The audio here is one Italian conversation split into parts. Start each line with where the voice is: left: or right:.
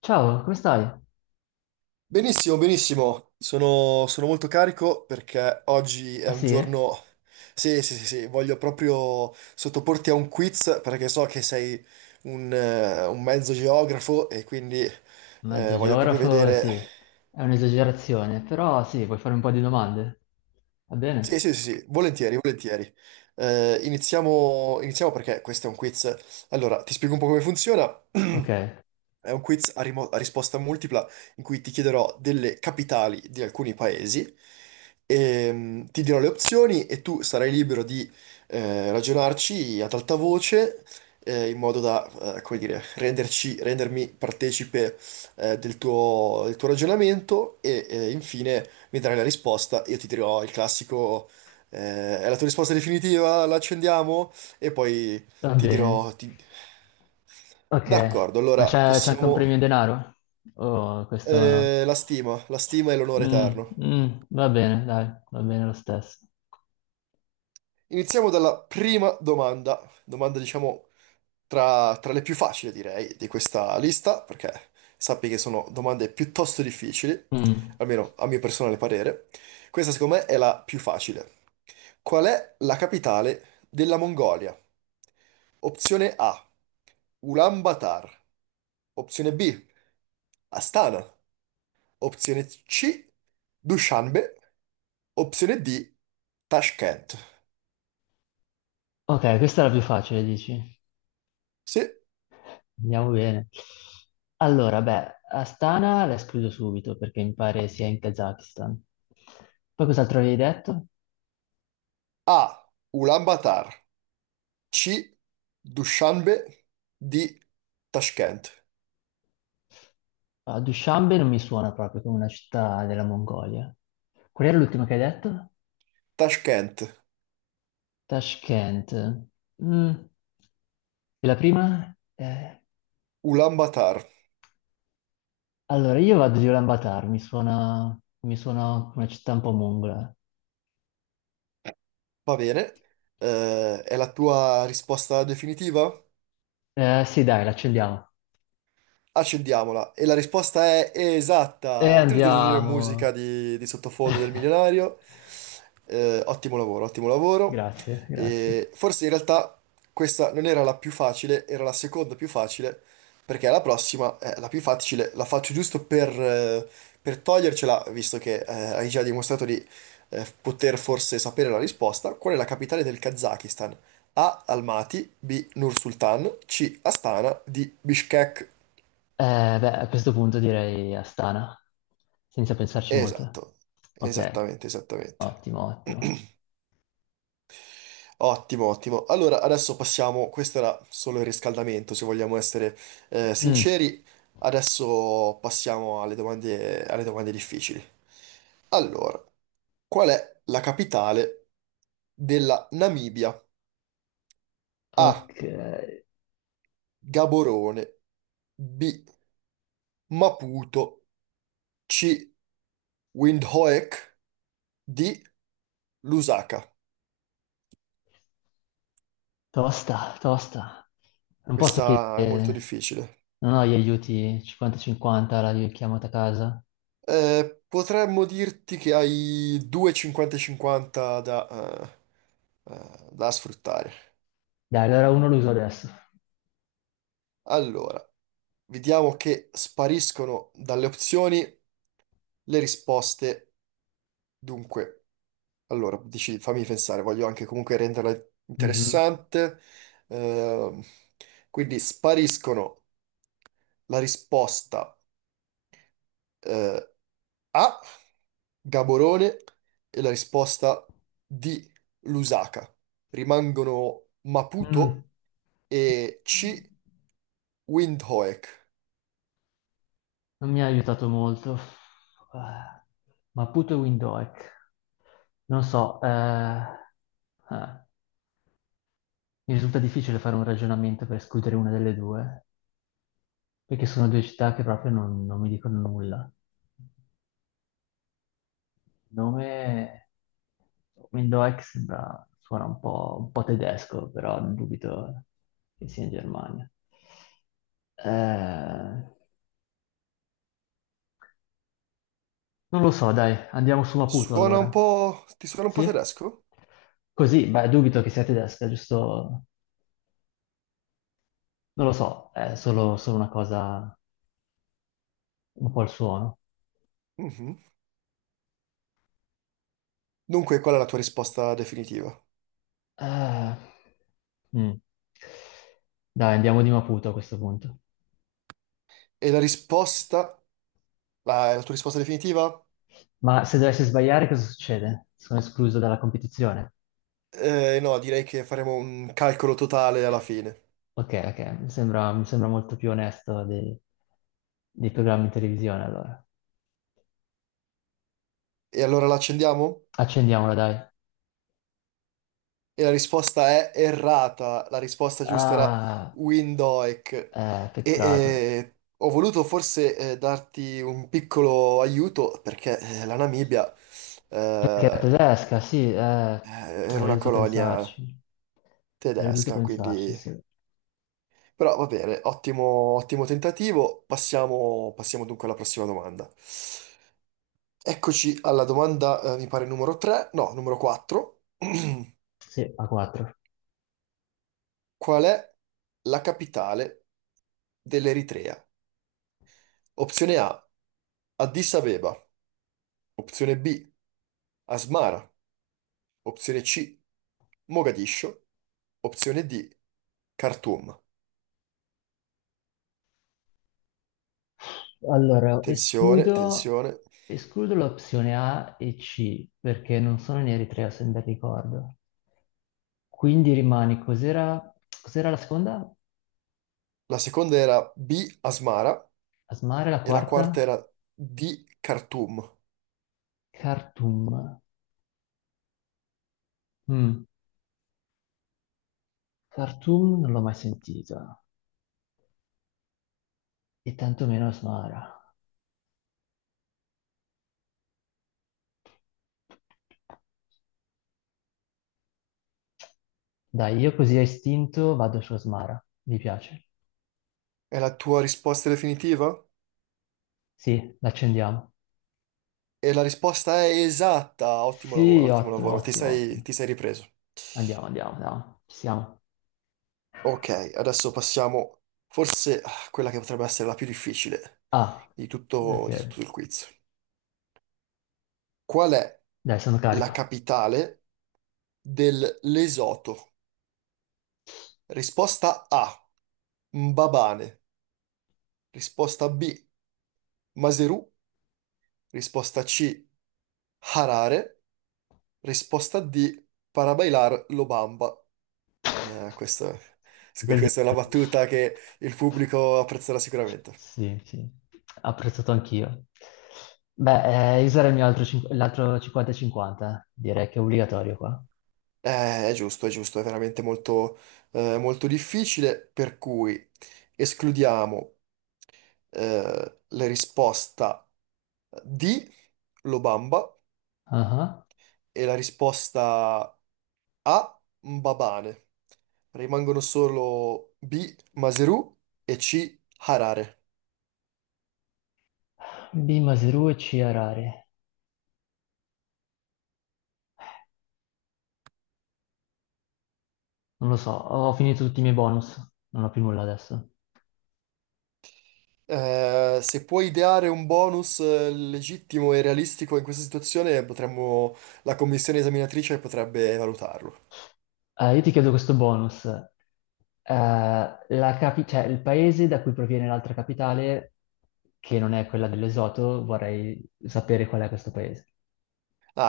left: Ciao, come stai?
right: Benissimo, benissimo. Sono, sono molto carico perché oggi è
left: Ah
right: un
left: sì?
right: giorno. Sì, sì, sì, sì, voglio proprio sottoporti a un quiz perché so che sei un mezzo geografo e quindi
left: Mezzo
right: voglio proprio
left: geografo,
right: vedere.
left: sì. È un'esagerazione, però sì, puoi fare un po' di domande. Va
right: Sì,
left: bene?
right: sì, sì, sì, volentieri, volentieri. Iniziamo, iniziamo perché questo è un quiz. Allora, ti spiego un po' come funziona.
left: Ok,
right: È un quiz a, a risposta multipla in cui ti chiederò delle capitali di alcuni paesi, ti dirò le opzioni e tu sarai libero di ragionarci ad alta voce in modo da, come dire, rendermi partecipe del tuo ragionamento e infine mi darai la risposta. Io ti dirò il classico, è la tua risposta definitiva, la accendiamo e poi
left: va
right: ti
left: bene.
right: dirò... ti-
left: Ok,
right: D'accordo,
left: ma
right: allora
left: c'è anche un
right: possiamo.
left: premio in denaro? Oh, questo no.
right: La stima, la stima e l'onore
left: Mm,
right: eterno.
left: mm, va bene, dai, va bene lo stesso.
right: Iniziamo dalla prima domanda, domanda diciamo tra le più facili direi di questa lista, perché sappi che sono domande piuttosto difficili,
left: Mm.
right: almeno a mio personale parere. Questa secondo me è la più facile. Qual è la capitale della Mongolia? Opzione A, Ulaanbaatar. Opzione B, Astana. Opzione C, Dushanbe. Opzione D, Tashkent.
left: Ok, questa è la più facile, dici?
right: Sì.
left: Andiamo bene. Allora, beh, Astana la escludo subito perché mi pare sia in Kazakistan. Poi cos'altro avevi detto?
right: A, Ulaanbaatar. C, Dushanbe. D, Tashkent.
left: Ah, Dushanbe non mi suona proprio come una città della Mongolia. Qual era l'ultima che hai detto?
right: Tashkent,
left: Tashkent. Mm, e la prima?
right: Ulaanbaatar.
left: Allora, io vado di Ulaanbaatar, mi suona una città un po' mongola.
right: Va bene. È la tua risposta definitiva?
left: Sì, dai, l'accendiamo.
right: Accendiamola. E la risposta è
left: E
right: esatta. Trrr,
left: andiamo.
right: musica di sottofondo del milionario. Ottimo lavoro, ottimo lavoro.
left: Grazie, grazie.
right: E forse in realtà questa non era la più facile, era la seconda più facile, perché la prossima è la più facile, la faccio giusto per togliercela, visto che hai già dimostrato di poter forse sapere la risposta. Qual è la capitale del Kazakistan? A. Almaty, B. Nur-Sultan, C. Astana, D. Bishkek.
left: Beh, a questo punto direi Astana, senza pensarci molto.
right: Esatto,
left: Ok,
right: esattamente, esattamente.
left: ottimo, ottimo.
right: Ottimo, ottimo. Allora, adesso passiamo, questo era solo il riscaldamento, se vogliamo essere
left: Mm.
right: sinceri. Adesso passiamo alle domande difficili. Allora, qual è la capitale della Namibia? A.
left: Ok,
right: Gaborone. B. Maputo. C. Windhoek. D. Lusaka.
left: tosta, tosta. Non posso
right: Questa è molto
left: chiedere,
right: difficile.
left: non ho gli aiuti 50-50, la richiamata a casa.
right: Potremmo dirti che hai due 50-50 eh, da sfruttare.
left: Dai, allora uno lo uso adesso.
right: Allora, vediamo che spariscono dalle opzioni le risposte. Dunque, allora, dici, fammi pensare, voglio anche comunque renderla
left: Mhm.
right: interessante. Ehm, quindi spariscono la risposta eh, A, Gaborone, e la risposta D, Lusaka. Rimangono
left: Mm,
right: Maputo e C. Windhoek.
left: non mi ha aiutato molto. Ah, Maputo e Windhoek. Non so, mi risulta difficile fare un ragionamento per escludere una delle due, perché sono due città che proprio non mi dicono nulla. Nome. Window X sembra, suona un po' tedesco, però dubito che sia in Germania. Eh, Non lo so, dai, andiamo su Maputo
right: Suona un
left: allora.
right: po'. Ti suona un po'
left: Sì?
right: tedesco?
left: Così, beh, dubito che sia tedesca, giusto? Non lo so, è solo una cosa, un po' il suono.
right: Mhm. Dunque, qual è la tua risposta definitiva?
left: Eh, mm. Dai, andiamo di Maputo a questo punto.
right: E la risposta. Ah, è la tua risposta definitiva?
left: Ma se dovessi sbagliare, cosa succede? Sono escluso dalla competizione?
right: No, direi che faremo un calcolo totale alla fine.
left: Ok, ok, mi sembra molto più onesto dei programmi in televisione, allora.
right: E allora la accendiamo?
left: Accendiamola, dai.
right: E la risposta è errata. La risposta giusta era
left: Ah,
right: Windhoek. E
left: peccato.
right: ho voluto forse darti un piccolo aiuto perché la Namibia...
left: Perché è
right: eh,
left: tedesca, sì,
right: Eh, era
left: avrei
right: una
left: dovuto
right: colonia
left: pensarci. Avrei dovuto
right: tedesca,
left: pensarci,
right: quindi.
left: sì.
right: Però va bene, ottimo, ottimo tentativo. Passiamo, passiamo dunque alla prossima domanda. Eccoci alla domanda, mi pare numero 3, no, numero 4.
left: Sì, a 4.
right: Qual è la capitale dell'Eritrea? Opzione A, Addis Abeba. Opzione B, Asmara. Opzione C, Mogadiscio. Opzione D, Khartoum.
left: Allora,
right: Tensione, tensione.
left: escludo l'opzione A e C, perché non sono in Eritrea, se ben ricordo. Quindi rimane, cos'era la seconda?
right: La seconda era B, Asmara.
left: Asmara, la
right: E la
left: quarta?
right: quarta era di Khartoum.
left: Khartoum. Mm. Khartoum non l'ho mai sentita e tantomeno Asmara. Dai, io così a istinto vado su Asmara. Mi piace.
right: È la tua risposta definitiva?
left: Sì, l'accendiamo.
right: E la risposta è esatta. Ottimo
left: Sì,
right: lavoro, ottimo
left: ottimo,
right: lavoro. Ti
left: ottimo,
right: sei,
left: ottimo.
right: ti sei ripreso.
left: Andiamo, andiamo, andiamo. Ci siamo.
right: Ok, adesso passiamo forse a quella che potrebbe essere la più difficile
left: Ah,
right: di tutto, di
left: ok.
right: tutto il quiz. Qual è
left: Dai, sono
right: la
left: carico.
right: capitale del Lesoto? Risposta A, Mbabane. Risposta B, Maseru. Risposta C, Harare. Risposta D, para bailar lo bamba. Eh, questo- scu-
left: Così.
right: questa è una battuta che il pubblico apprezzerà sicuramente.
left: Sì, sì. Apprezzato anch'io. Beh, io sarei il mio altro cin- l'altro 50-50, eh, direi che è obbligatorio qua.
right: È giusto, è giusto, è veramente molto, molto difficile, per cui escludiamo la risposta D, lo bamba,
left: Ah ah.
right: e la risposta A, Mbabane. Rimangono solo B, Maseru e C, Harare.
left: B, Maseru e C, Harare. Non lo so, ho finito tutti i miei bonus, non ho più nulla adesso.
right: Se puoi ideare un bonus legittimo e realistico in questa situazione, la commissione esaminatrice potrebbe valutarlo.
left: Io ti chiedo questo bonus. Cioè, il paese da cui proviene l'altra capitale, che non è quella dell'Esoto, vorrei sapere qual è questo paese.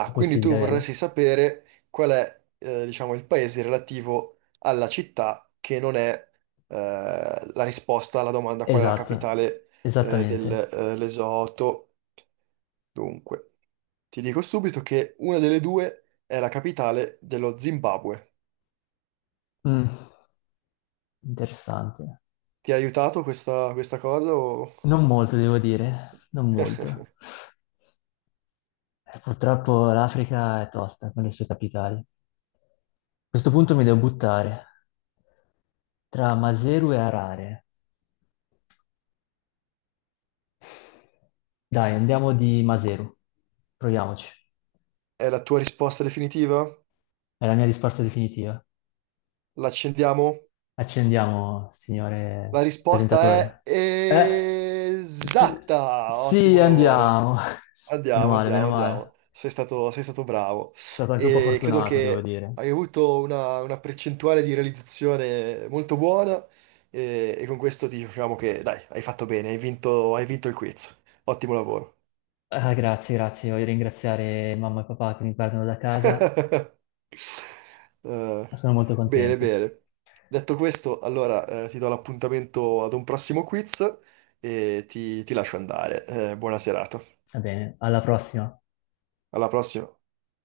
left: È
right: quindi
left: possibile
right: tu
left: averla?
right: vorresti sapere qual è, diciamo, il paese relativo alla città che non è, la risposta alla domanda qual è la
left: Esatto,
right: capitale, del,
left: esattamente.
right: Lesotho. Dunque, ti dico subito che una delle due è la capitale dello Zimbabwe.
left: Mm, interessante.
right: Ti ha aiutato questa cosa o.
left: Non molto, devo dire, non molto. Purtroppo l'Africa è tosta con le sue capitali. Questo punto mi devo buttare tra Maseru e Harare. Dai, andiamo di Maseru. Proviamoci.
right: È la tua risposta definitiva?
left: È la mia risposta definitiva.
right: L'accendiamo?
left: Accendiamo, signore
right: La risposta è
left: presentatore. Eh, s-
right: esatta!
left: sì,
right: Ottimo lavoro.
left: andiamo. Meno
right: Andiamo,
left: male,
right: andiamo,
left: meno
right: andiamo.
left: male.
right: Sei stato bravo.
left: Sono stato anche un po'
right: E credo
left: fortunato, devo
right: che
left: dire.
right: hai avuto una percentuale di realizzazione molto buona e con questo ti diciamo che, dai, hai fatto bene, hai vinto il quiz. Ottimo lavoro.
left: Ah, grazie, grazie. Voglio ringraziare mamma e papà che mi guardano da casa.
right: Eh,
left: Sono molto
right: bene,
left: contento.
right: bene. Detto questo, allora ti do l'appuntamento ad un prossimo quiz e ti lascio andare. Buona serata.
left: Va bene, alla prossima.
right: Alla prossima.